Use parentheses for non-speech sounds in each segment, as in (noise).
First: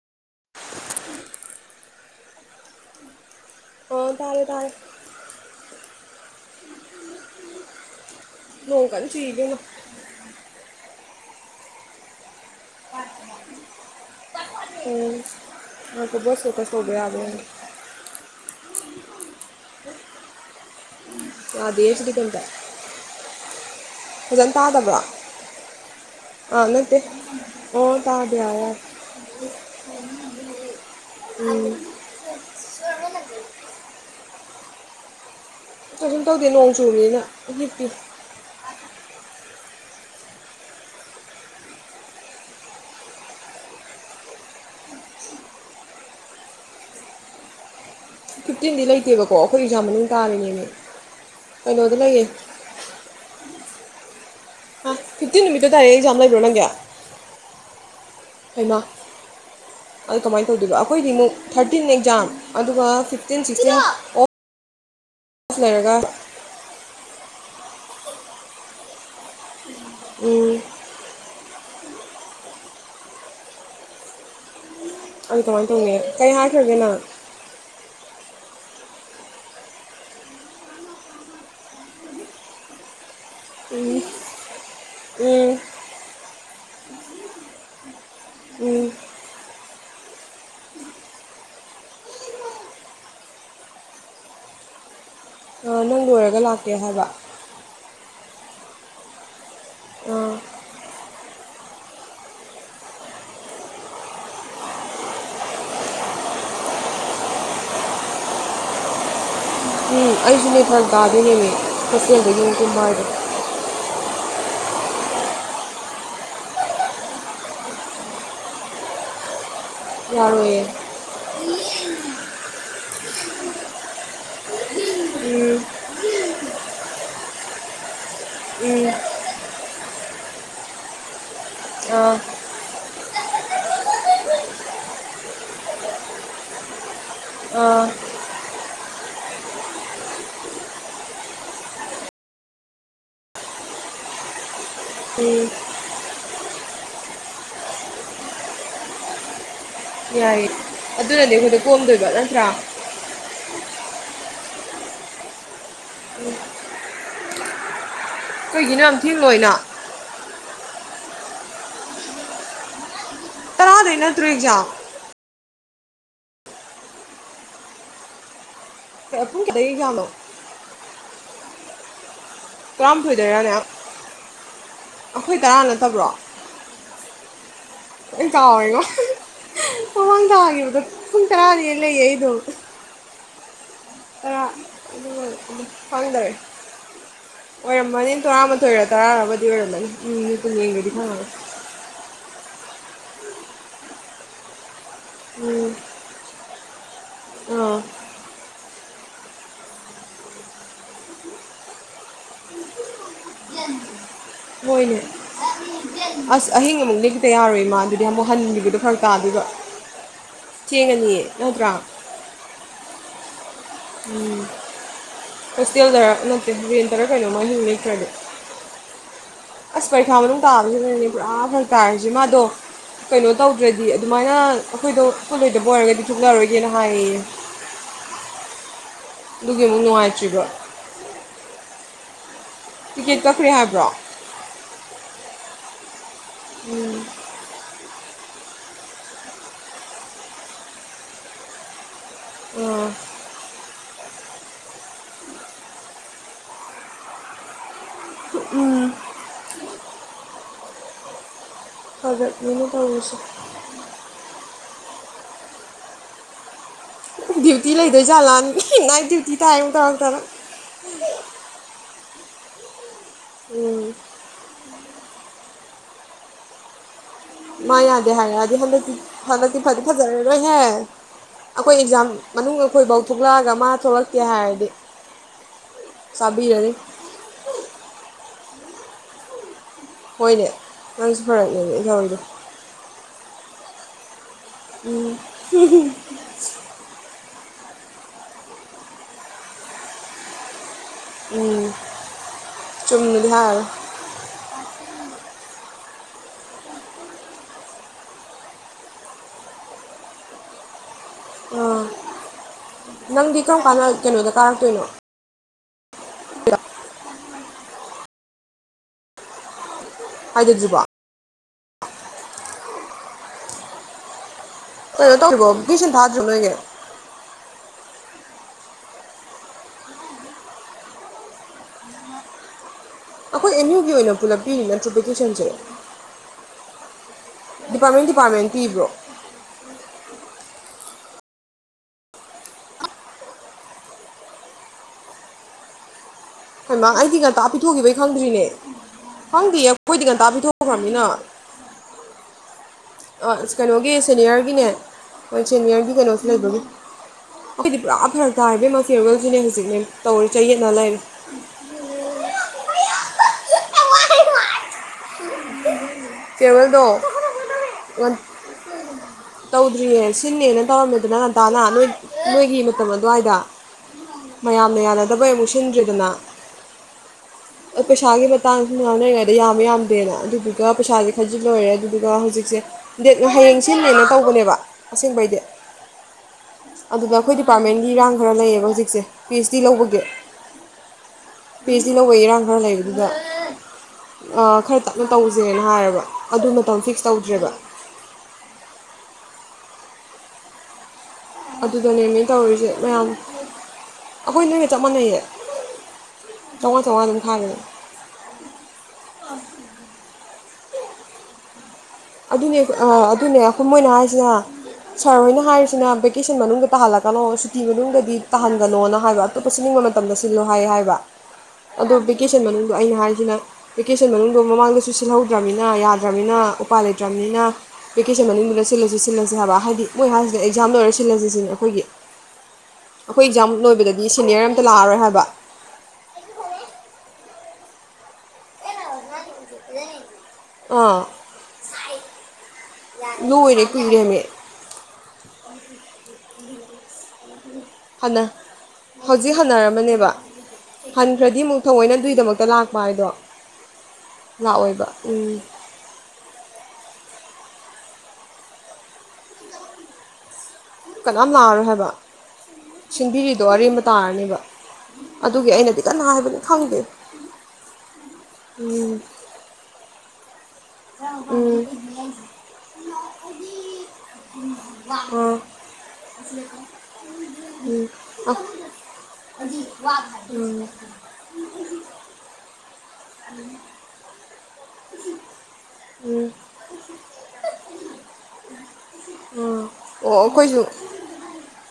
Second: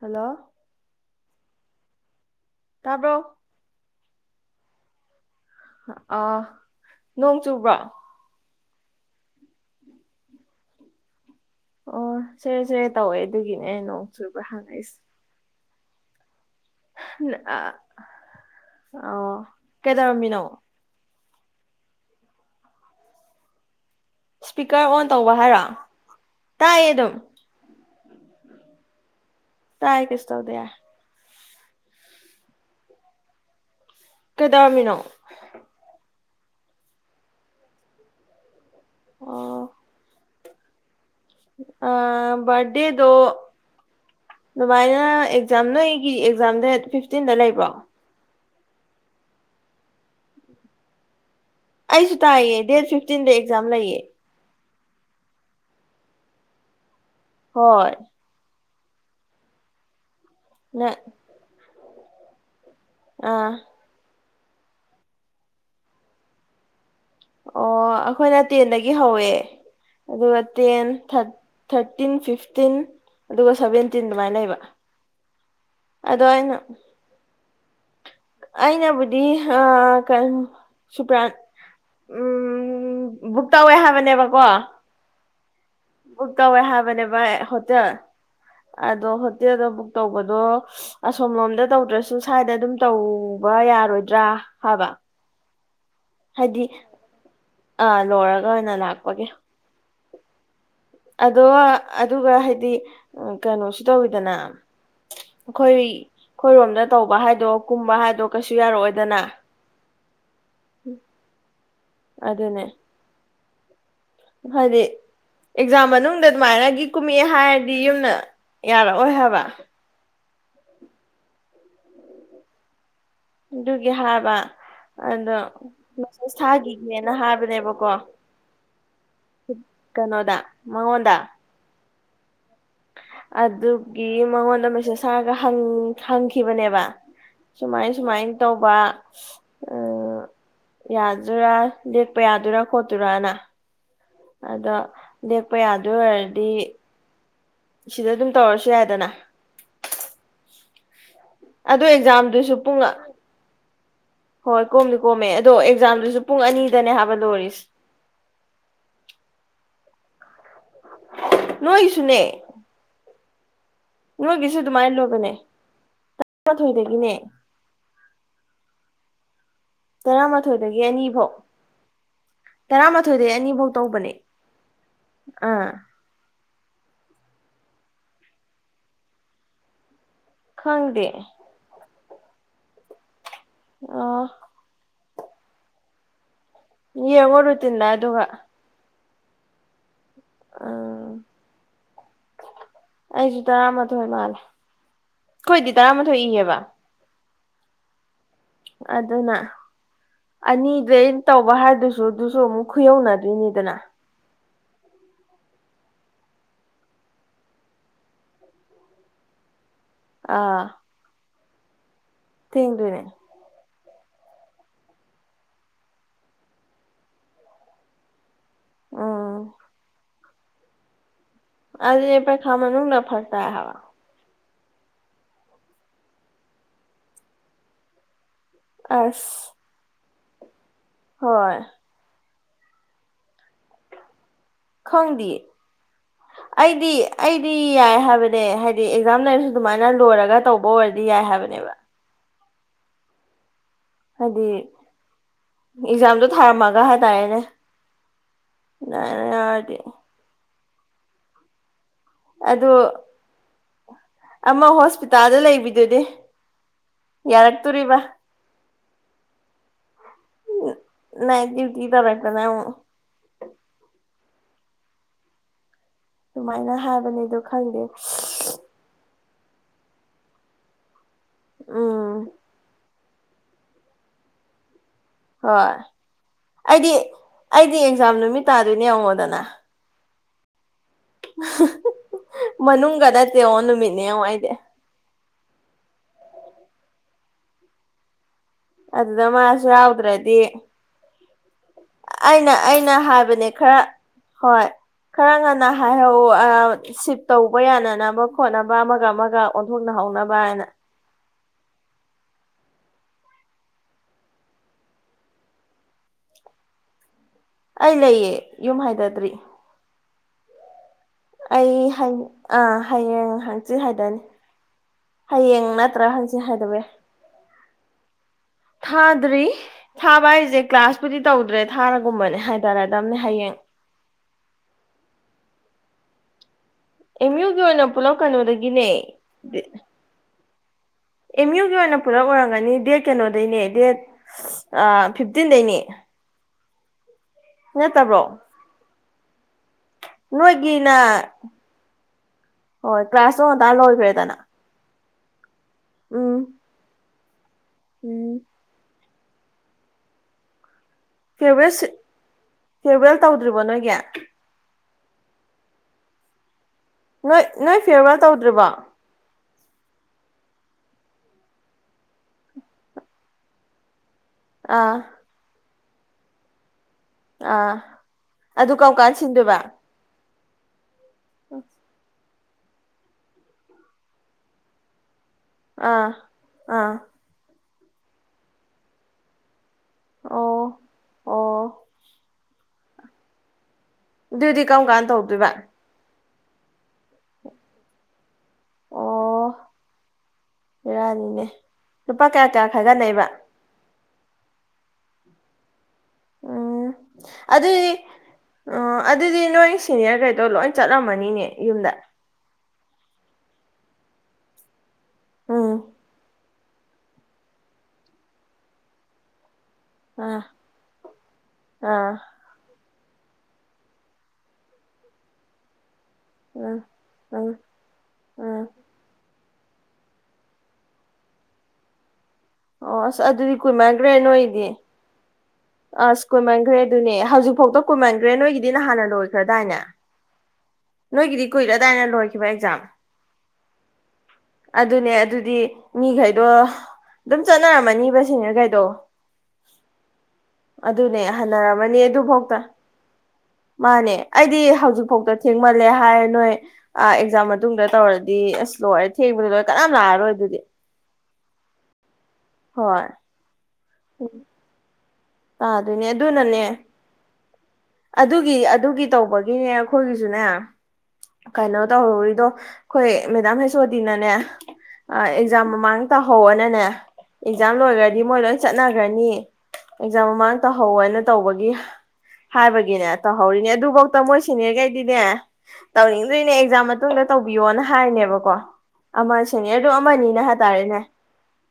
hello ꯇꯥꯕꯔꯣ ꯑꯣ ꯇꯥꯔꯦ ꯇꯥꯔꯦ ꯑꯥ ꯅꯣꯡ ꯆꯨꯕꯔꯣ ꯅꯣꯡ ꯀꯟꯅ ꯆꯨꯏ ꯏꯕꯦꯝꯃꯥ ꯑꯣ ꯁꯔꯦ ꯁꯔꯦ ꯇꯧꯋꯦ ꯑꯗꯨꯒꯤꯅꯦ ꯑꯩꯅ ꯅꯣꯡ ꯆꯨꯕ꯭ꯔꯥ ꯍꯪꯈꯛꯢꯁꯦ ꯎꯝ (unintelligible) ꯌꯥꯕ꯭ꯔꯥ ꯌꯦꯡꯒꯦ ꯑ ꯑꯣ ꯀꯩꯗꯧꯔꯝꯃꯤꯅꯣ ꯌꯥꯗꯤꯌꯦ ꯁꯤꯗꯤ ꯀꯔꯤꯝꯇ ꯐꯖꯅ ꯏꯁꯄꯤꯀꯔ ꯇꯥꯗꯕ꯭ꯔꯣ ꯑꯣꯟ ꯇꯧꯕ ꯍꯥꯏꯔꯣ ꯑꯥ ꯇꯥꯏꯌꯦ ꯅꯠꯇꯦ ꯑꯗꯨꯝ ꯑꯣ ꯇꯥꯗꯦ (inaudible) ꯇꯥꯏ ꯀꯧꯁꯨ ꯇꯧꯗꯦ ꯌꯥ ꯎꯝ ꯀꯩꯗꯧꯔꯝꯃꯤꯅꯣ ꯀꯩꯁꯨꯝ ꯇꯧꯗꯦ ꯅꯣꯡ ꯆꯨꯕꯅꯤꯅ ꯍꯤꯞꯄꯤ ꯑꯥ ꯑꯥ ꯕꯥꯔꯗꯦꯗꯣ ꯑꯗꯨꯃꯥꯏꯅ ꯑꯦꯛꯖꯥꯝ ꯅꯣꯏꯒꯤ ꯑꯦꯛꯖꯥꯝ ꯗꯦꯠ ꯐꯤꯐꯇꯤꯟꯗ ꯂꯩꯕ꯭ꯔꯣ ꯐꯤꯐꯇꯤꯟꯗꯤ ꯂꯩꯇꯦꯕꯀꯣ ꯑꯩꯈꯣꯏ ꯑꯦꯛꯖꯥꯝ ꯃꯅꯨꯡ ꯇꯥꯔꯤꯅꯦꯃꯤ ꯀꯩꯅꯣꯗ ꯑꯩꯁꯨ ꯂꯩꯌꯦ ꯇꯥꯏꯌꯦ ꯗꯦꯠ ꯐꯤꯐꯇꯤꯟꯗ ꯖꯥꯝ ꯂꯩꯌꯦ ꯐꯤꯐꯇꯤꯟ ꯅꯨꯃꯤꯠꯇꯣ ꯗꯥꯏꯔꯦꯛ ꯑꯦꯛꯖꯥꯝ ꯂꯩꯕ꯭ꯔꯣ ꯅꯪꯒꯤ ꯍꯣꯏ ꯍꯩꯃ ꯑꯗꯨ ꯀꯃꯥꯏ ꯇꯧꯗꯣꯏꯕ ꯅꯪ ꯑꯩꯈꯣꯏꯗꯤ ꯃꯨꯛ ꯊꯔꯇꯤꯟꯅꯦ ꯑꯦꯛꯖꯥꯝ ꯑꯗꯨꯒ ꯐꯤꯐꯇꯤꯟ ꯑꯥ ꯁꯤꯛꯁꯇꯤꯟ ꯑꯣꯐ ꯁꯤ ꯂꯣꯏꯔꯒ ꯑꯣ ꯑꯈꯣꯏꯅ ꯇꯦꯟꯗꯒꯤ ꯍꯧꯋꯦ ꯑꯦ ꯑꯗꯨꯒ ꯎꯝ ꯇꯦꯟ ꯊꯔ ꯊꯔꯇꯤꯟ ꯐꯤꯐꯇꯤꯟ ꯑꯗꯨꯒ ꯁꯚꯦꯟꯇꯤꯟ ꯑꯗꯨꯃꯥꯏꯅ ꯂꯩꯕ ꯑꯗꯨ ꯀꯃꯥꯏꯅ ꯇꯧꯅꯤ ꯑꯗꯣ ꯀꯩ ꯑꯩꯅ ꯍꯥꯏꯈ꯭ꯔꯒꯦ ꯅꯪ ꯑꯩꯅꯕꯨꯗꯤ ꯑꯥ ꯀꯔꯤ ꯁꯨꯄ꯭ꯔꯥꯟ ꯎꯝ ꯕꯨꯛ ꯇꯧꯋꯦ ꯍꯥꯏꯕꯅꯦꯕꯀꯣ ꯎꯝ ꯕꯨꯛ ꯇꯧꯋꯦ ꯍꯥꯏꯕꯅꯦꯕ ꯑ ꯍꯣꯇꯦꯜ ꯎꯝ ꯑꯗꯣ ꯍꯣꯇꯦꯜꯗꯣ ꯕꯨꯛ ꯇꯧꯕꯗꯣ ꯑꯁꯣꯝꯂꯣꯝꯗ ꯇꯧꯗ꯭ꯔꯁꯨ ꯁ꯭ꯋꯥꯏꯗ ꯑꯗꯨꯝ ꯇꯧꯕ ꯌꯥꯔꯣꯏꯗ꯭ꯔꯥ ꯍꯥꯏꯕ ꯨꯅꯪ ꯂꯣꯏꯔꯒ ꯍꯥꯏꯗꯤ ꯂꯥꯛꯀꯦ ꯍꯥꯏꯕ ꯑꯥ ꯂꯣꯏꯔꯒ ꯑꯣꯏꯅ ꯂꯥꯛꯄꯒꯤ ꯎꯝ ꯑꯗꯣ ꯑꯗꯨꯒ ꯍꯥꯏꯗꯤ ꯀꯩꯅꯣꯁꯨ ꯇꯧꯋꯤꯗꯅ ꯑꯩꯈꯣꯏ ꯑꯩꯈꯣꯏꯔꯣꯝꯗ ꯇꯧꯕ ꯍꯥꯏꯗꯣ ꯀꯨꯝꯕ ꯍꯥꯏꯗꯣ ꯀꯩꯁꯨ ꯌꯥꯔꯛꯑꯣꯏꯗꯅ ꯎꯝ ꯑꯩꯁꯨꯅꯦ ꯐꯔꯛ ꯇꯥꯗꯣꯏꯅꯦꯃꯤ ꯍꯣꯁꯇꯦꯜꯗꯒꯤ ꯑꯗꯨꯅꯦ ꯀꯨꯝꯕ ꯍꯥꯏꯗꯣ ꯍꯥꯏꯗꯤ ꯑꯦꯛꯖꯥꯝ ꯃꯅꯨꯡꯗ ꯑꯗꯨꯃꯥꯏꯅꯒꯤ ꯀꯨꯝꯃꯛꯑꯦ ꯍꯥꯏꯔꯗꯤ ꯌꯨꯝꯅ ꯌꯥꯔꯛꯑꯣꯏ ꯍꯥꯏꯕ ꯌꯥꯔꯣꯏꯌꯦ ꯑꯗꯨꯒꯤ ꯍꯥꯏꯕ ꯑꯗ ꯎꯝ ꯊꯥꯒꯤꯒꯦꯅ ꯍꯥꯏꯕꯅꯦꯕꯀꯣ ꯎꯝ ꯀꯩꯅꯣꯗ ꯃꯉꯣꯟꯗ ꯑ ꯑꯗꯨꯒꯤ ꯃꯉꯣꯟꯗ ꯃꯦꯁꯦꯁ ꯊꯥꯔꯒ ꯍꯪ ꯍꯪꯈꯤꯕꯅꯦꯕ ꯑꯥ ꯁꯨꯃꯥꯏ ꯁꯨꯃꯥꯏꯅ ꯇꯧꯕ ꯑ ꯌꯥꯗꯣꯏꯔꯥ ꯂꯦꯛꯄ ꯌꯥꯗꯣꯏꯔꯥ ꯈꯣꯠꯇꯣꯏꯔꯥꯅ ꯑꯗꯣ ꯎꯝ ꯂꯦꯛꯄ ꯌꯥꯗꯣꯏ ꯑꯣꯢꯔꯗꯤ ꯁꯤꯗ ꯑꯗꯨꯝ ꯇꯧꯔꯁꯨ ꯌꯥꯏꯗꯅ ꯌꯥꯏꯌꯦ ꯑꯗꯨꯅꯅꯦ ꯑꯩꯈꯣꯏꯗ ꯑꯗꯣ ꯀꯣꯝꯗꯣꯏꯕ ꯅꯠꯇ꯭ꯔꯥ ꯑꯦꯛꯖꯥꯝꯗꯨꯁꯨ ꯄꯨꯡ ꯍꯣꯏ ꯀꯣꯝꯗꯤ ꯀꯣꯝꯃꯦ ꯑꯗꯣ ꯑꯦꯛꯖꯥꯝꯗꯨꯁꯨ ꯄꯨꯡ ꯑꯅꯤꯗꯅꯦ ꯍꯥꯏꯕ ꯂꯣꯏꯔꯤꯁꯦ ꯀꯩꯒꯤꯅꯣ ꯌꯥꯝ ꯊꯦꯡꯅ ꯂꯣꯏꯅ ꯅꯣꯏꯁꯨꯅꯦ ꯇꯔꯥꯗꯩ ꯅꯠꯇ꯭ꯔꯣ ꯅꯣꯏꯒꯤꯁꯨ ꯑꯦꯛꯖꯥꯝ ꯑꯗꯨꯃꯥꯏꯅ ꯂꯣꯢꯕꯅꯦ ꯊ ꯊꯪꯗꯒꯤꯅꯦ (unintelligible) ꯑꯦꯛꯖꯥꯝꯅꯣ ꯇꯔꯥꯃꯥꯊꯣꯏꯗꯒꯤ ꯑꯅꯤ ꯐꯧ ꯇꯔꯥꯃꯥꯊꯣꯏꯗꯩꯔꯥꯅꯦ ꯑꯅꯤꯐꯧ ꯇꯧꯕꯅꯦ ꯑꯩꯈꯣꯏ ꯇꯔꯥ ꯑꯥ ꯅꯠꯇꯕ꯭ꯔꯣ ꯂꯣꯢ ꯆꯥꯎꯔꯦꯉꯣ ꯃꯃꯥꯡ ꯊꯥꯒꯤꯕꯗꯣ ꯈꯪꯗꯦ ꯄꯨꯡ ꯇꯔꯥꯅꯦꯅ ꯂꯩꯔꯤꯅꯤꯅꯦ ꯇꯧꯗꯦ ꯑꯣ ꯑ ꯄꯡꯗ꯭ꯔꯦ ꯌꯦꯡꯉꯣ ꯔꯨꯇꯤꯟ ꯑꯗꯨꯒ ꯇꯔꯥꯔ ꯑꯃꯗꯤ ꯑꯣꯢꯔꯝꯃꯅꯤ ꯎꯝ ꯔꯨꯇꯤꯟ ꯌꯦꯡꯗ꯭ꯔꯗꯤ ꯎꯝ ꯈꯪꯂꯔꯣꯢ ꯑꯩꯁꯨ ꯇꯔꯥꯃꯥꯊꯣꯏ ꯃꯥꯜꯂꯦ ꯎꯝ ꯑꯩꯈꯣꯏꯗꯤ ꯇꯔꯥꯃꯥꯊꯣꯏ ꯏꯑꯕ ꯑꯥ ꯑꯗꯨꯅ ꯑꯅꯤꯗ ꯑꯩꯅ ꯇꯧꯕ ꯍꯥꯏꯗꯨꯁꯨ ꯑꯗꯨꯁꯨ ꯑꯃꯨꯛ ꯈꯨꯌꯧꯅꯗꯣꯏꯅꯤꯗꯅ ꯍꯣꯏꯅꯦ ꯑꯁ ꯑꯍꯤꯡ ꯑꯃꯨꯛ ꯂꯦꯛꯇ ꯌꯥꯔꯣꯏ ꯃꯥ ꯑꯗꯨꯗꯤ ꯑꯃꯨꯛ ꯍꯟꯈꯤꯕꯗꯣ ꯐꯔꯛ ꯇꯥꯗꯣꯏꯕ ꯊꯦꯡꯉꯅꯤꯌꯦ ꯅꯇ꯭ꯔꯥ ꯊꯦꯡ ꯗꯣꯢꯅꯦ ꯎꯝ ꯍꯣꯁꯇꯦꯜꯗꯔ ꯅꯠꯇꯦ ꯔꯦꯟ ꯇꯔꯥ ꯀꯩꯅꯣ ꯃꯥ ꯑꯍꯤꯡ ꯂꯦꯛꯇ꯭ꯔꯗꯤ ꯎꯝ ꯑꯁ ꯄ ꯩꯈ ꯃꯅꯨꯡ ꯇꯥꯕꯗꯨꯅꯅꯦꯕ ꯄꯨꯔꯥ ꯐꯔꯛ ꯇꯥꯔꯤꯁꯦ ꯑꯗꯨꯅꯦ ꯃꯥꯗꯣ ꯄꯩꯈꯥ ꯃꯅꯨꯡꯗ ꯀꯩꯅꯣ ꯐꯔꯛ ꯇꯥꯏ ꯍꯥꯏꯕ ꯇꯧꯗ꯭ꯔꯗꯤ ꯑꯗꯨꯃꯥꯏꯅ ꯑꯩꯈꯣꯏꯗꯣ ꯀꯨꯠꯂꯣꯏꯗꯕ ꯑꯣꯏꯔꯒꯗꯤ ꯊꯣꯛꯂꯛꯑꯔꯣꯏꯒꯦꯅ ꯍꯥꯏꯌꯦꯌꯦ ꯑ ꯑꯗꯨꯒꯤ ꯅꯨꯡꯉꯥꯏꯇ꯭ꯔꯤꯕ ꯍꯣꯏ ꯇꯤꯛꯀꯦꯠ ꯀꯛꯈ꯭ꯔꯦ ꯍꯥꯏꯕ꯭ꯔꯣ ꯈꯪꯗꯤꯌꯦ ꯑꯩꯗꯤ ꯑꯩꯗꯤ ꯌꯥꯏ ꯍꯥꯏ ꯍꯥꯏꯕꯅꯦ ꯍꯥꯏꯗꯤ ꯑꯦꯛꯖꯥꯝ ꯂꯩꯔꯁꯨ ꯑꯗꯨꯃꯥꯏꯅ ꯂꯣꯏꯔꯒ ꯇꯧꯕ ꯑꯣꯏꯔꯗꯤ ꯌꯥꯏ ꯍꯥꯏꯕꯅꯦꯕ ꯎꯝ ꯍꯥꯏꯗꯤ ꯑꯦꯛꯖꯥꯝꯗꯣ ꯊꯥꯔꯝꯃꯒ ꯍꯥꯏꯇꯥꯔꯦꯅꯦ (unintelligible) ꯐꯔꯛ ꯅꯤꯅꯦ ꯑꯗꯨ ꯇꯧꯔꯤꯁꯦ ꯑꯃ ꯍꯣꯁꯄꯤꯇꯥꯜꯗ ꯂꯩꯕꯤꯗꯨꯗꯤ ꯗ꯭ꯌꯨꯇꯤ ꯌꯥꯔꯛꯇꯣꯔꯤꯕ ꯂꯩꯗꯣꯏꯖꯥꯠꯂꯟ ꯅꯥꯏꯠ ꯗꯌꯨꯇꯤ ꯇꯥꯏꯌꯦꯅ ꯑꯃꯨꯛ ꯇꯧꯔꯛꯇꯅ ꯅꯥꯏꯠ ꯗꯌꯨꯇꯤ ꯇꯧꯔꯛꯇꯅ ꯑꯃꯨꯛ ꯎꯝ ꯁꯨꯃꯥꯏꯅ ꯍꯥꯏꯕꯅꯦ ꯃꯥꯥꯏ ꯌꯥꯗꯦ ꯍꯥꯏꯔꯛ ꯑꯗꯤ ꯍꯟꯗꯛꯇꯤ ꯐꯒꯗꯤ ꯐꯗꯤ ꯐꯖꯔꯔꯣꯏꯍꯦ ꯑꯩꯈꯣꯏ ꯑꯦꯛꯖꯥꯝ ꯎꯝ ꯃꯅꯨꯡ ꯑꯩꯈꯣꯏꯐꯧ ꯊꯣꯛꯂꯛꯑꯒ ꯃꯥ ꯊꯣꯛꯂꯛꯇꯦ ꯍꯥꯏꯔꯗꯤ ꯍꯣꯏ ꯆꯥꯕꯤꯔꯅꯤ ꯑꯩꯗꯤ ꯑꯩꯗꯤ ꯑꯦꯛꯖꯥꯝ ꯅꯨꯃꯤꯠ ꯇꯥꯗꯣꯏꯅꯦ ꯌꯦꯡꯉꯣꯗꯅꯥ ꯍꯣꯏꯅꯦ ꯅꯪꯁꯨ ꯐꯔꯛꯅꯤꯅꯦ (unintelligible) ꯌꯦꯡꯉꯣ ꯅꯨꯃꯤꯠꯅꯦ ꯌꯦꯡꯉꯣ ꯑꯩꯗꯤ ꯎꯝ ꯑꯗꯨꯗ ꯃꯥꯁꯨ ꯌꯥꯎꯗ꯭ꯔꯗꯤ ꯎꯝ ꯑꯩꯅ ꯑꯩꯅ ꯆꯨꯝꯅꯗꯤ ꯍꯥꯏꯕꯅꯦ ꯍꯥꯏꯔꯔꯣꯏ ꯈꯔ ꯍꯣꯏ ꯈꯔ ꯉꯟꯅ ꯍꯥꯏꯍꯧ ꯑꯥ ꯁꯤꯞ ꯇꯧꯕ ꯌꯥꯅꯅꯕ ꯈꯣꯠꯅꯕ ꯑꯃꯒ ꯑꯃꯒ ꯑꯣꯟꯊꯣꯛꯅꯍꯧꯅꯕ ꯍꯥꯏꯅ ꯑꯥ ꯅꯪꯗꯤ ꯀꯔꯝ ꯀꯥꯟ ꯀꯩꯅꯣꯗ ꯀꯥꯔꯛꯇꯣꯏꯅꯣ ꯑꯩ ꯂꯩꯌꯦ ꯌꯨꯝ ꯍꯥꯏꯊꯗ꯭ꯔꯤ ꯍꯥꯏꯗꯗ꯭ꯔꯤꯕꯣ ꯑꯩ ꯍꯩꯪ ꯑꯥ ꯍꯌꯦꯡ ꯍꯪꯆꯤꯠ ꯍꯥꯏꯗꯅꯤ ꯀꯩꯅꯣ ꯇꯧꯔꯤꯕꯣ ꯍꯌꯦꯡ ꯚꯦꯛꯁꯟ ꯅꯠꯇ꯭ꯔꯥ ꯊꯥꯗ꯭ꯔꯤꯕꯣ ꯍꯪꯆꯤꯠ ꯅꯣꯏꯒꯤ ꯍꯥꯏꯗꯕ ꯌꯥꯏ ꯊꯥꯗ꯭ꯔꯤ ꯊꯥꯕ ꯍꯥꯏꯁꯦ ꯀ꯭ꯂꯥꯁꯄꯨꯗꯤ ꯇꯧꯗ꯭ꯔꯦ ꯊꯥꯔꯒꯨꯝꯕꯅꯦ ꯍꯥꯏꯇꯥꯔꯦ ꯑꯩꯈꯣꯏ ꯑꯦꯝ ꯌꯨꯒꯤ ꯑꯣꯏꯅ ꯄꯨꯂꯞꯄꯤꯔꯤ ꯅꯇ꯭ꯔꯣ ꯚꯦꯀꯦꯁꯟꯁꯦ ꯑꯦꯝ ꯌꯨꯒꯤ ꯑꯣꯏꯅ ꯗꯤꯄꯥꯔꯠꯃꯦꯟ ꯄꯨꯂꯞ ꯗꯤꯄꯥꯔꯠꯃꯦꯟ ꯀꯩꯅꯣꯗꯒꯤꯅꯦ ꯄꯤꯕ꯭ꯔꯣ ꯑꯦꯝ ꯌꯨꯒꯤ ꯑꯣꯏꯅ ꯄꯨꯂꯞ ꯑꯣꯏꯔꯝꯒꯅꯤ ꯗꯦꯠ ꯀꯩꯅꯣꯗꯩꯅꯦ ꯗꯦꯠ ꯏꯁ ꯑ ꯐꯤꯐꯇꯤꯟꯗꯩꯅꯦ ꯍꯩꯃꯥ ꯑꯩꯗꯤ ꯉꯟ ꯇꯥ ꯄꯤꯊꯣꯛꯈꯤꯕꯩ ꯅꯠꯇꯕ꯭ꯔꯣ ꯈꯪꯗ꯭ꯔꯤꯅꯦ ꯗꯪꯗꯤꯌꯦ ꯑꯩꯈꯣꯏꯗꯤ ꯀꯟꯇꯥ ꯅꯣꯏꯒꯤꯅ ꯄꯤꯊꯣꯛꯈ꯭ꯔꯕꯅꯤꯅ ꯍꯣꯏ ꯑ, ꯀ꯭ꯂꯥꯁꯇꯣ ꯉꯟꯇ ꯂꯣꯏꯈ꯭ꯔꯦꯗꯅ ꯆꯦꯟꯅꯤꯌꯔꯒꯤ ꯀꯩꯅꯣꯁꯤ ꯎꯝ ꯂꯩꯕꯒꯤ ꯁꯤꯗꯤ ꯄꯨꯔꯥ ꯎꯝ ꯐꯔꯛ ꯇꯥꯢ ꯏꯕꯦꯝꯃ ꯐꯦꯋꯦꯜꯖꯨ ꯍꯌꯦꯡ ꯍꯪꯖꯤꯛ ꯂꯩ ꯇꯧꯔꯦ ꯆꯌꯦꯠꯅ ꯂꯩꯔꯦ ꯐꯤꯔꯋꯦꯜꯁꯤꯠ ꯐꯤꯔꯋꯦꯜ ꯇꯧꯗ꯭ꯔꯤꯕꯣ ꯅꯣꯏꯒꯤ ꯐꯦꯌꯔꯋꯦꯜ ꯅꯣꯏ ꯅꯣꯏ ꯐꯤꯔꯋꯦꯜ ꯇꯧꯗ꯭ꯔꯤꯕꯣ ꯇꯧꯗ꯭ꯔꯤꯌꯦ ꯁꯤꯟꯅꯦꯅ ꯇꯧꯔꯝꯃꯦꯗꯅ ꯉꯟꯇꯥꯅ ꯅꯣꯏ ꯅꯣꯏꯒꯤ ꯃꯇꯝ ꯑꯗꯨꯋꯥꯏꯗ ꯃꯌꯥꯝꯅ ꯑꯥ ꯌꯥꯅꯗꯕꯩ ꯑꯃꯨꯛ ꯁꯤꯟꯗ꯭ꯔꯤ ꯀꯤꯅ ꯑꯥ ꯑ ꯄꯩꯁꯥꯒꯤ ꯃꯇꯥꯡꯁꯨ ꯑꯗꯨ ꯀꯔꯝ ꯀꯥꯟ ꯉꯥꯡꯅꯔꯤꯉꯩꯗ ꯁꯤꯟꯗꯣꯏꯕ ꯌꯥꯝꯃꯦ ꯌꯥꯝꯗꯦꯅ ꯑꯗꯨꯗꯨ ꯄꯁꯥꯖ ꯐꯁꯨ ꯂꯣꯏꯔꯦ ꯑꯗꯨꯗꯨꯒ ꯍꯧꯖꯤꯛ ꯁꯦ ꯗꯦꯠ ꯍꯌꯦꯡꯁꯦ ꯃꯦꯅꯣ ꯇꯧꯕꯅꯦꯕ ꯑꯁꯦꯡꯕꯩ ꯗꯤ ꯑꯥ ꯑꯥ ꯑꯗꯨꯒ ꯑꯩꯈꯣꯏ ꯗꯤꯄꯥꯔꯠꯃꯦꯟ ꯒꯤ ꯏꯔꯥꯡ ꯈꯔ ꯂꯩꯌꯦꯕ ꯍꯧꯖꯤꯛꯁꯦ ꯄꯤꯁ ꯇꯤ ꯂꯧꯕꯒꯤ ꯑꯣ ꯑꯣ ꯄꯤ ꯍꯩꯁ ꯗꯤ ꯂꯧꯕꯩ ꯏꯔꯥꯡ ꯈꯔ ꯂꯩꯕꯗꯨꯗ ꯑ ꯑꯗꯨꯗꯤ ꯈꯔ ꯀꯔꯝ ꯇꯞꯅ ꯀꯥꯟ ꯇꯧꯗꯣꯏꯕ ꯇꯧꯁꯦꯅ ꯍꯥꯏꯔꯕ ꯑꯗꯨ ꯃꯇꯝ ꯐꯤꯛꯁ ꯇꯧꯗ꯭ꯔꯦꯕ ꯑꯣ ꯔꯥꯟ ꯅꯦ ꯑꯗꯨꯗꯅꯦ ꯂꯨꯄꯥ ꯃꯤ ꯀꯌꯥ ꯀꯌꯥ ꯇꯧꯔꯤꯁꯦ ꯃꯌꯥꯝ ꯈꯥꯏꯒꯠꯅꯩꯕ ꯑꯩꯈꯣꯏ ꯅꯣꯏꯒ ꯆꯞ ꯃꯥꯟꯅꯩꯌꯦ ꯆꯥꯝꯃꯉꯥ ꯎꯝ ꯆꯥꯝꯃꯉꯥ ꯑꯗꯨꯝ ꯈꯥꯏꯕꯅꯦ ꯑꯗꯨꯗꯤ ꯎ ꯑꯗꯨꯗꯤ ꯅꯣꯏ ꯁꯤꯅꯤꯌꯔ ꯒꯩ ꯑꯗꯣ ꯂꯣꯏ ꯆꯠꯂꯝꯃꯅꯤꯅꯦ ꯌꯨꯝꯗ ꯑꯗꯨꯅꯦ ꯑ ꯑꯗꯨꯅꯦ ꯑꯩꯈꯣꯏ ꯃꯣꯏꯅ ꯍꯥꯏꯁꯤꯅ ꯁꯥꯔ ꯍꯣꯏꯅ ꯍꯥꯏꯔꯤꯁꯤꯅ ꯎꯝ ꯕꯦꯀꯦꯁꯟ ꯃꯅꯨꯡꯗ ꯇꯥꯍꯜꯂꯛꯀꯅꯣ ꯁꯨꯇꯤ ꯃꯅꯨꯡꯗꯗꯤ ꯇꯥꯍꯟꯒꯅꯣꯅ ꯍꯥꯏꯕ ꯑꯇꯣꯞꯄ ꯁꯤꯟꯅꯤꯡꯕ ꯃꯇꯝꯗ ꯑꯥ ꯁꯤꯜꯂꯣ ꯍꯥꯏꯌꯦ ꯍꯥꯏꯕ ꯑꯗꯣ ꯑꯥ ꯚꯦꯀꯦꯁꯟ ꯃꯅꯨꯡꯗꯣ ꯑꯩꯅ ꯍꯥꯏ ꯁꯤꯅ ꯚꯦꯀꯦꯁꯟ ꯃꯅꯨꯡꯗꯣ ꯃꯃꯥꯡꯗꯁꯨ ꯁꯤꯜꯍꯧꯗ꯭ꯔꯕꯅꯤꯅ ꯌꯥꯗ꯭ꯔꯥ ꯔꯕꯤꯅꯥ ꯎꯝ ꯎꯄꯥ ꯂꯩ ꯔꯝꯅꯤꯅ ꯎꯝ ꯚꯦꯀꯦꯁꯟ ꯃꯅꯨꯡꯗꯨ ꯎꯝ ꯁꯤꯜꯂꯁꯤ ꯁꯤꯜꯂꯁꯤ ꯍꯥꯏꯕ ꯍꯥꯏꯗꯤ ꯃꯣꯏ ꯍꯥꯏꯁꯤꯗꯤ ꯑꯦꯛꯖꯥꯝ ꯂꯣꯏꯔ ꯁꯤꯜꯂꯁꯤ ꯁꯤꯅꯤ ꯑꯩꯈꯣꯏꯒꯤ ꯑꯣ ꯑꯁ ꯑꯩꯈꯣꯏ ꯑꯦꯛꯖꯥꯝ ꯑꯗꯨꯗꯤ ꯂꯣꯏꯕꯗꯗꯤ ꯀꯨꯏꯃꯟꯈ꯭ꯔꯦ ꯁꯦꯅꯤꯌꯔ ꯑꯝꯇ ꯅꯣꯏꯗꯤ ꯂꯥꯛꯑꯔꯣꯏ ꯍꯥꯏꯕ ꯑꯁ ꯀꯨꯏꯃꯟꯈ꯭ꯔꯦ ꯑꯗꯨꯅꯦ ꯍꯧꯖꯤꯛꯐꯥꯎꯗ ꯀꯨꯝꯃꯟꯈ꯭ꯔꯦ ꯅꯣꯏꯒꯤꯗꯤꯅ ꯍꯥꯟꯅ ꯂꯣꯏꯈ꯭ꯔꯗꯥꯏꯅꯦ ꯑꯥ ꯅꯣꯏꯒꯤꯗꯤ ꯀꯨꯏꯔꯗꯥꯏꯅ ꯂꯣꯏꯈꯤꯕ ꯑꯦꯛꯖꯥꯝ ꯂꯣꯏꯔꯦ ꯀꯨꯏꯔꯦ ꯃꯤ ꯑꯗꯨꯅꯦ ꯑꯗꯨꯗꯤ ꯃꯤꯈꯩ ꯑꯗꯣ ꯑꯗꯨꯝ ꯍꯥꯟꯅ ꯆꯠꯅꯔꯝꯃꯅꯤꯕ ꯁꯦꯅꯤꯌꯔ ꯒꯩꯗꯣ ꯍꯧꯖꯤꯛ ꯍꯟꯅꯔꯝꯃꯅꯦꯕ ꯑꯗꯨꯅꯦ ꯍꯟꯈ꯭ꯔꯗꯤ ꯑꯃꯨꯛ ꯊꯑꯣꯏꯅ ꯍꯟꯅꯔꯝꯃꯅꯤ ꯑꯗꯨꯒꯤꯗꯃꯛꯇ ꯑꯗꯨꯐꯧꯛꯇ ꯂꯥꯛꯄ ꯍꯥꯏꯗꯣ ꯃꯥꯅꯦ ꯑꯩꯗꯤ ꯂꯥꯛꯑꯣꯏꯕ ꯎꯝ ꯍꯧꯖꯤꯛꯐꯥꯎꯗ ꯊꯦꯡꯃꯜꯂꯦ ꯍꯥꯏ ꯅꯣꯏ ꯑ ꯑꯦꯛꯖꯥꯝ ꯃꯇꯨꯡꯗ ꯇꯧꯔꯗꯤ ꯑꯁ ꯂꯣꯏꯔꯦ ꯊꯦꯡꯕꯗ ꯂꯣꯏꯔꯦ ꯀꯅꯥꯝ ꯂꯥꯛꯑꯔꯣꯏ ꯑꯗꯨꯗꯤ ꯀꯅꯥꯝ ꯂꯥꯛꯑꯔꯣꯏ ꯍꯥꯏꯕ ꯍꯣꯏ ꯁꯤꯟꯕꯤꯔꯤꯗꯣ ꯑꯔꯦꯝꯕꯗ ꯇꯥꯔꯅꯤꯕ ꯑꯗꯨꯒꯤ ꯑꯩꯅꯗꯤ ꯀꯟꯅ ꯇꯥꯗꯣꯏꯅꯦ ꯍꯥꯏꯕꯅꯤ ꯑꯗꯨꯅꯅꯦ ꯈꯪꯗꯦ ꯑꯗꯨꯒꯤ ꯎꯝ ꯑꯗꯨꯒꯤ ꯇꯧꯕꯒꯤꯅꯦ ꯑꯩꯈꯣꯏꯒꯤ ꯗꯨꯅꯦ ꯀꯩꯅꯣ ꯎꯝ ꯇꯧꯍꯧꯔꯤꯗꯣ ꯑꯩꯈꯣꯏ ꯃꯦꯗꯥꯝ ꯍꯦꯁꯑꯣꯗꯤꯅꯅꯦ ꯑꯥ ꯑꯦꯛꯖꯥꯝ ꯃꯃꯥꯡ ꯇꯧꯍꯧꯅꯅꯦ ꯑꯦꯛꯖꯥꯝ ꯎꯝ ꯂꯣꯏꯈ꯭ꯔꯗꯤ ꯑ ꯃꯣꯏ ꯂꯣꯏ ꯆꯠꯅꯈ꯭ꯔꯅꯤ ꯑꯦꯛꯖꯥꯝ ꯃꯃꯥꯡ ꯎꯝ ꯇꯧꯍꯧꯅ ꯇꯧꯕꯒꯤ ꯍꯥꯏꯕꯒꯤꯅꯦ ꯇꯧꯍꯧꯔꯤꯅꯦ ꯑꯗꯨꯐꯧꯗ ꯃꯣꯏ ꯁꯤꯅꯤꯌꯔ ꯒꯩꯗꯤꯅꯦ ꯎꯝ ꯇꯧꯅꯤꯡꯗ꯭ꯔꯤꯅꯦ ꯑꯦꯛꯖꯥꯝ ꯃꯇꯨꯡꯗ ꯇꯧꯕꯤꯌꯣꯅ ꯍꯥꯏꯅꯦꯕꯀꯣ ꯑꯃ ꯎꯝ ꯁꯦꯅꯤꯌꯔꯗꯨ ꯑꯣ ꯑꯃꯅꯤꯅ ꯑꯩꯈꯣꯏꯁꯨ ꯍꯥꯏꯇꯥꯔꯦꯅꯦ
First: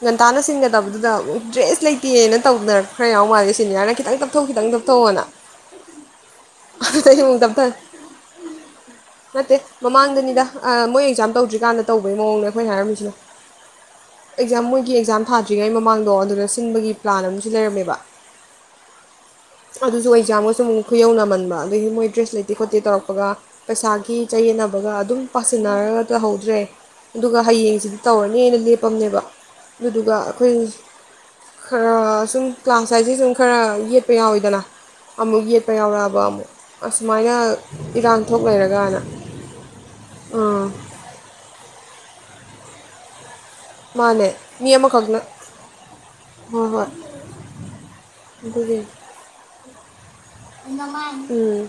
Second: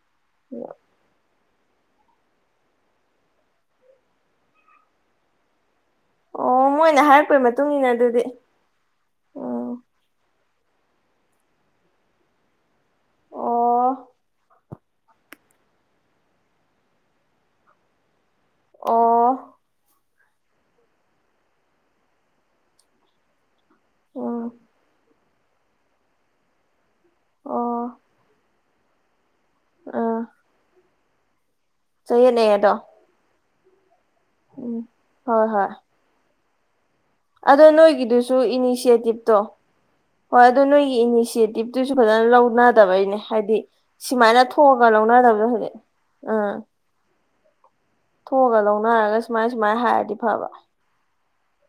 ꯉꯟꯇꯥꯅ ꯁꯤꯟꯒꯗꯕꯗꯨꯗ ꯗ꯭ꯔꯦꯁ ꯂꯩꯇꯦꯅ ꯇꯧꯗꯅ ꯈꯔ ꯌꯥꯎ ꯃꯥꯜꯂꯦ ꯁꯦꯅꯤꯌꯥꯔꯅ ꯈꯤꯇꯪ ꯇꯞꯊꯣ ꯈꯤꯇꯪ ꯇꯞꯊꯣꯑꯅ ꯑꯣ ꯃꯣꯏꯅ ꯑꯗꯩ ꯑꯃꯨꯛ ꯍꯥꯏꯔꯛꯄꯩ ꯃꯇꯨꯡ ꯇꯞꯊꯔꯦ ꯏꯟꯅ ꯑꯗꯨꯗꯤ ꯅꯠꯇꯦ ꯎꯝ ꯃꯃꯥꯡꯗꯅꯤꯗ ꯑ ꯃꯣꯏ ꯑꯦꯛꯖꯥꯝ ꯇꯧꯗ꯭ꯔꯤꯀꯥꯟꯗ ꯇꯧꯕꯩ ꯃꯑꯣꯡꯅꯦ ꯑꯩꯈꯣꯏꯅ ꯍꯥꯏꯔꯝꯃꯤꯁꯦ ꯑꯣ ꯑꯦꯛꯖꯥꯝ ꯃꯣꯏ ꯒꯤ ꯑꯦꯛꯖꯥꯝ ꯊꯥꯗ꯭ꯔꯤꯉꯩ ꯃꯃꯥꯡꯗꯣ ꯑꯗꯨꯗ ꯁꯤꯟꯕꯒꯤ ꯄ꯭ꯂꯥꯟ ꯑꯃꯁꯨ ꯂꯩꯔꯝꯃꯦꯕ ꯑꯣ ꯑꯗꯨꯁꯨ ꯑꯩ ꯌꯥꯃꯣ ꯁꯨꯝ ꯈꯨꯌꯧꯅꯃꯟꯕ ꯑꯗꯒꯤ ꯃꯣꯏ ꯗ꯭ꯔꯦꯁ ꯂꯩꯇꯦ ꯈꯣꯠꯇꯦ ꯇꯧꯔꯛꯄꯒ ꯄꯩꯁꯥꯒꯤ ꯎꯝ ꯆꯌꯦꯠꯅꯕꯒ ꯑꯗꯨꯝ ꯄꯥꯁꯤꯟꯅꯔꯒ ꯇꯧꯍꯧꯗ꯭ꯔꯦ ꯑꯗꯨꯒ ꯑꯣ ꯍꯌꯦꯡꯁꯤꯗꯤ ꯇꯧꯔꯅꯦꯅ ꯂꯦꯞꯄꯦ ꯄꯝꯅꯦꯕ ꯑꯗꯨꯗꯨꯒ ꯑꯥ ꯑꯩꯈꯣꯏ ꯈꯔ ꯁꯨꯝ ꯆꯌꯦꯠꯅꯩ ꯑꯗꯣ ꯀ꯭ꯂꯥꯡꯁꯥꯏꯁꯦ ꯁꯨ ꯈꯔ ꯌꯦꯠ ꯌꯥꯎꯏꯗꯅ ꯎꯝ ꯑꯃꯨꯛ ꯍꯣꯏ ꯌꯦ ꯍꯣꯏ ꯄ꯭ꯔꯥꯕ ꯃꯨꯛ ꯑꯗꯣ ꯅꯣꯏꯒꯤꯗꯨꯁꯨ ꯏꯅꯤꯁꯤꯌꯦꯇꯤꯞꯇꯣ ꯍꯣꯏ ꯑꯗꯣ ꯑꯥ ꯅꯣꯏꯒꯤ ꯏꯅꯤꯁꯤꯌꯦꯇꯤꯞ ꯑꯗꯨꯁꯨ ꯐꯖꯅ ꯂꯧꯅꯗꯕꯩꯅꯦ ꯍꯥꯏꯗꯤ ꯃꯥꯅꯦ ꯁꯤꯃꯥꯏꯅ ꯃꯤ ꯊꯣꯛꯑꯒ ꯑꯃꯈꯛꯅ ꯂꯧꯅꯗꯕꯅꯦ ꯍꯨꯖꯤꯛ ꯑ ꯑꯥ ꯍꯣꯏ ꯍꯣꯏ ꯊꯣꯑꯒ ꯂꯧꯅꯔꯒ ꯁꯨꯃꯥꯏ ꯃꯥꯏ ꯍꯥꯏꯔꯗꯤ ꯐꯕ ꯅꯃꯥꯏ ꯎꯝ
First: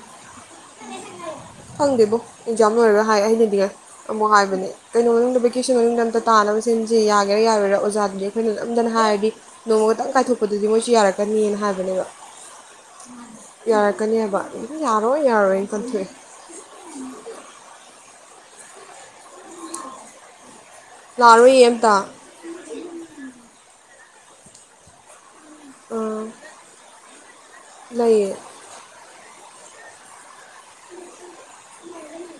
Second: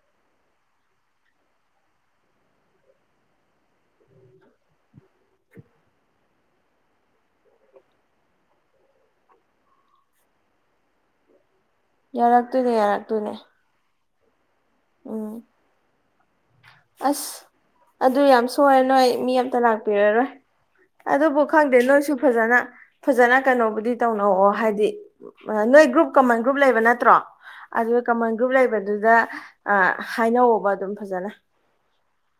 ꯈꯪꯗꯦꯕꯣ ꯑꯦꯛꯖꯥꯝ ꯂꯣꯏꯔꯒ ꯍꯥꯏ ꯑꯩꯅꯗꯤ ꯑꯃꯨꯛ ꯍꯥꯏꯕꯅꯦ ꯀꯩꯅꯣ ꯃꯅꯨꯡꯗ ꯕꯦꯀꯦꯁꯟ ꯃꯅꯨꯡꯗ ꯑꯝꯇ ꯇꯥꯅꯕ ꯁꯤꯟꯁꯦ ꯌꯥꯒꯦꯔꯥ ꯌꯥꯔꯣꯏꯔꯥ ꯑꯣꯖꯥꯗꯨꯗꯤ ꯑꯩꯈꯣꯏꯅ ꯅꯝꯗꯅ ꯍꯥꯏꯔꯗꯤ ꯅꯣꯡꯃꯈꯛꯇꯪ ꯀꯥꯏꯊꯣꯛꯄꯗꯨꯗꯤ ꯃꯣꯏꯁꯨ ꯌꯥꯔꯛꯀꯅꯤ ꯍꯥꯏꯕ ꯌꯥꯔꯛꯇꯣꯏꯅꯦ ꯌꯥꯔꯛꯇꯣꯏꯅꯦ ꯌꯥꯔꯛꯀꯅꯤ ꯍꯥꯏꯕ ꯌꯥꯔꯣꯏ ꯎꯝ ꯌꯥꯔꯣꯏꯅ ꯀꯟꯊꯣꯛꯑꯦ ꯑꯁ ꯑꯗꯨ ꯌꯥꯝ ꯁꯣꯏꯔꯦ ꯅꯣꯏ ꯃꯤ ꯑꯝꯇ ꯂꯥꯛꯄꯤꯔꯔꯣꯏ ꯑꯗꯨꯕꯨ ꯂꯥꯛꯑꯔꯣꯏꯌꯦ ꯈꯪꯗꯦ ꯑꯝꯇ ꯅꯣꯏꯁꯨ ꯐꯖꯅ ꯐꯖꯅ ꯀꯩꯅꯣꯕꯨꯗꯤ ꯇꯧꯅꯧꯑꯣ ꯍꯥꯏꯗꯤ ꯅꯣꯏ ꯒ꯭ꯔꯨꯞ ꯑꯥ ꯀꯃꯟ ꯒ꯭ꯔꯨꯞ ꯂꯩꯕ ꯅꯠꯇ꯭ꯔꯣ ꯑꯗꯨ ꯀꯃꯟ ꯂꯩꯌꯦ ꯒ꯭ꯔꯨꯞ ꯂꯩꯕꯗꯨꯗ ꯑ ꯍꯥꯏꯅꯧꯋꯣꯕ ꯑꯗꯨꯝ ꯐꯖꯅ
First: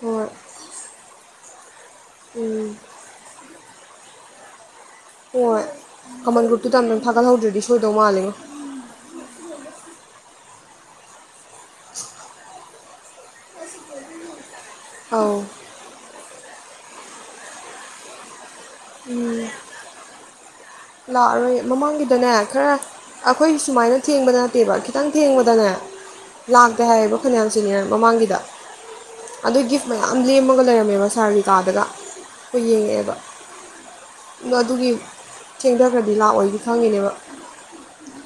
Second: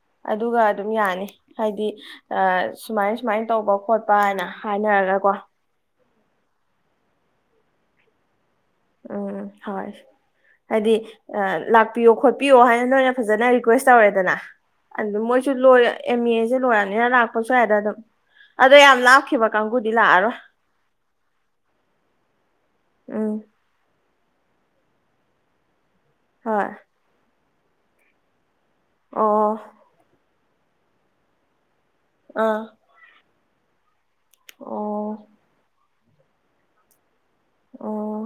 ꯍꯣꯏ ꯑꯗꯨꯒ ꯑꯗꯨꯝ ꯌꯥꯅꯤ ꯍꯥꯏꯗꯤ ꯑꯥ ꯎꯝ ꯁꯨꯃꯥꯏ ꯁꯨꯃꯥꯏꯅ ꯇꯧꯕ ꯀꯣꯠ ꯄ ꯍꯥꯏꯅ ꯍꯥꯏꯅꯔꯒꯀꯣ ꯍꯣꯏ ꯀꯃꯟ ꯒ꯭ꯔꯨꯞꯇꯨꯗ ꯑꯃꯇꯪ ꯊꯥꯒꯠꯍꯧꯗ꯭ꯔꯗꯤ ꯁꯣꯏꯗꯧ ꯃꯥꯜꯂꯤꯉꯣ ꯎꯝ ꯎꯝ ꯍꯣꯏ ꯍꯥꯏꯗꯤ ꯑ ꯂꯥꯛꯄꯤꯌꯣ ꯈꯣꯠꯄꯤꯌꯣ ꯍꯥꯏꯅ ꯅꯣꯏꯅ ꯐꯖꯅ ꯔꯤꯀ꯭ꯋꯦꯁ ꯇꯧꯔꯦꯗꯅ ꯑ ꯑꯧ ꯃꯣꯏꯁꯨ ꯂꯣꯏ ꯑꯦꯝ ꯃꯦ ꯁꯨ ꯂꯣꯏꯔ ꯍꯦꯔ ꯂꯥꯛꯄꯁꯨ ꯌꯥꯏꯗ ꯑꯗꯨꯝ ꯑꯗꯣ ꯌꯥꯝ ꯂꯥꯞꯈꯤꯕ ꯀꯥꯡꯕꯨꯗꯤ ꯂꯥꯛꯑꯔꯣꯏ ꯂꯥꯛꯑꯔꯣꯏ ꯃꯃꯥꯡꯒꯤꯗꯅꯦ ꯈꯔ ꯎꯝ ꯑꯈꯣꯏ ꯁꯨꯃꯥꯏꯅ ꯊꯦꯡꯕꯗ ꯅꯠꯇꯦꯕ ꯈꯤꯇꯪ ꯊꯦꯡꯕꯗꯅꯦ ꯍꯣꯏ ꯂꯥꯛꯇꯦ ꯍꯥꯏꯕ ꯐꯅꯥꯌꯥꯝ ꯖꯤꯅꯤꯌꯥꯔ ꯃꯃꯥꯡꯒꯤꯗꯣ ꯑꯗꯨ ꯑꯣ ꯒꯤꯐ ꯃꯌꯥꯝ ꯂꯦꯝꯃꯒ ꯂꯩꯔꯝꯃꯦꯕ ꯁꯥꯔꯒꯤꯀꯥꯗꯒ ꯑꯥ ꯍꯣꯏ ꯌꯦꯡꯉꯛꯑꯦꯕ ꯅꯗꯨꯒꯤ ꯑꯣ ꯊꯦꯡꯊꯈ꯭ꯔꯗꯤ ꯂꯥꯛꯑꯣꯏꯗꯤ ꯈꯪꯉꯤꯅꯦꯕ ꯑꯣ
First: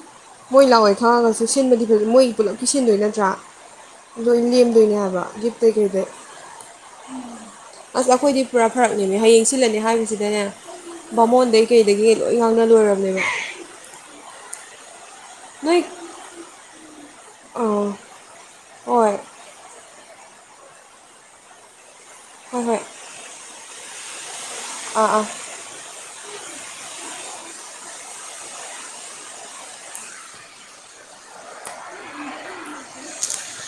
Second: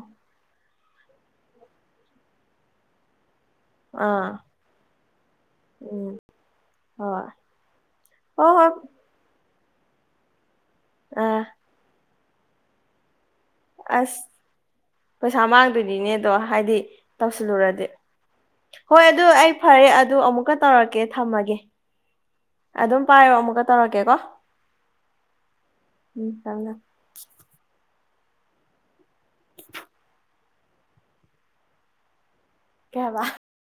ꯈꯛꯑꯒꯁꯨ ꯁꯤꯟꯕꯗꯤ ꯐꯖ ꯃꯣꯏ ꯄꯨꯂꯞꯀꯤ ꯁꯤꯟꯗꯣꯏ ꯅꯠꯇ꯭ꯔꯥ ꯑꯥ ꯑꯗꯨ ꯂꯦꯝꯗꯣꯏꯅꯦ ꯍꯥꯏꯕ ꯒꯤꯞꯇꯩ ꯀꯩꯗꯩ ꯎꯝ ꯍꯣꯏ ꯑꯁ ꯑꯈꯣꯏꯗꯤ ꯍꯣꯏ ꯄꯨꯔꯥ ꯍꯣꯏ ꯐꯔꯛꯅꯦꯃꯦ ꯍꯌꯦꯡ ꯁꯤꯜꯂꯅꯦ ꯍꯥꯏꯕꯁꯤꯗꯅꯦ ꯑꯥ ꯕꯥꯃꯣꯟ ꯗꯩ ꯀꯩꯗꯩꯩꯒꯤ ꯂꯣꯏ ꯉꯡꯅ ꯂꯣꯏꯔꯕꯃꯦꯕ ꯑꯁ ꯄꯩꯁꯥ ꯅꯣꯏ ꯃꯥꯡꯗꯣꯏꯅꯤꯅꯦ ꯑꯗꯣ ꯍꯥꯏꯗꯤ ꯇꯧꯁꯤꯜꯂꯨꯔꯗꯤ ꯑꯥ ꯍꯣꯏ ꯑꯗꯨ ꯑꯩ ꯐꯔꯦ ꯑꯗꯨ ꯑꯃꯨꯛꯀ ꯇꯧꯔꯛꯀꯦ ꯊꯝꯃꯒꯦ ꯍꯣꯏ ꯍꯣꯏ ꯑꯗꯨꯝ ꯄꯥꯏꯌꯣ ꯑꯃꯨꯛꯀ ꯇꯧꯔꯀꯦ ꯀꯩꯕꯥ ꯑꯥ ꯑꯥ ꯎꯝ ꯊꯝꯃꯦ ꯊꯝꯃꯦ ꯀꯩ ꯍꯥꯏꯕꯥ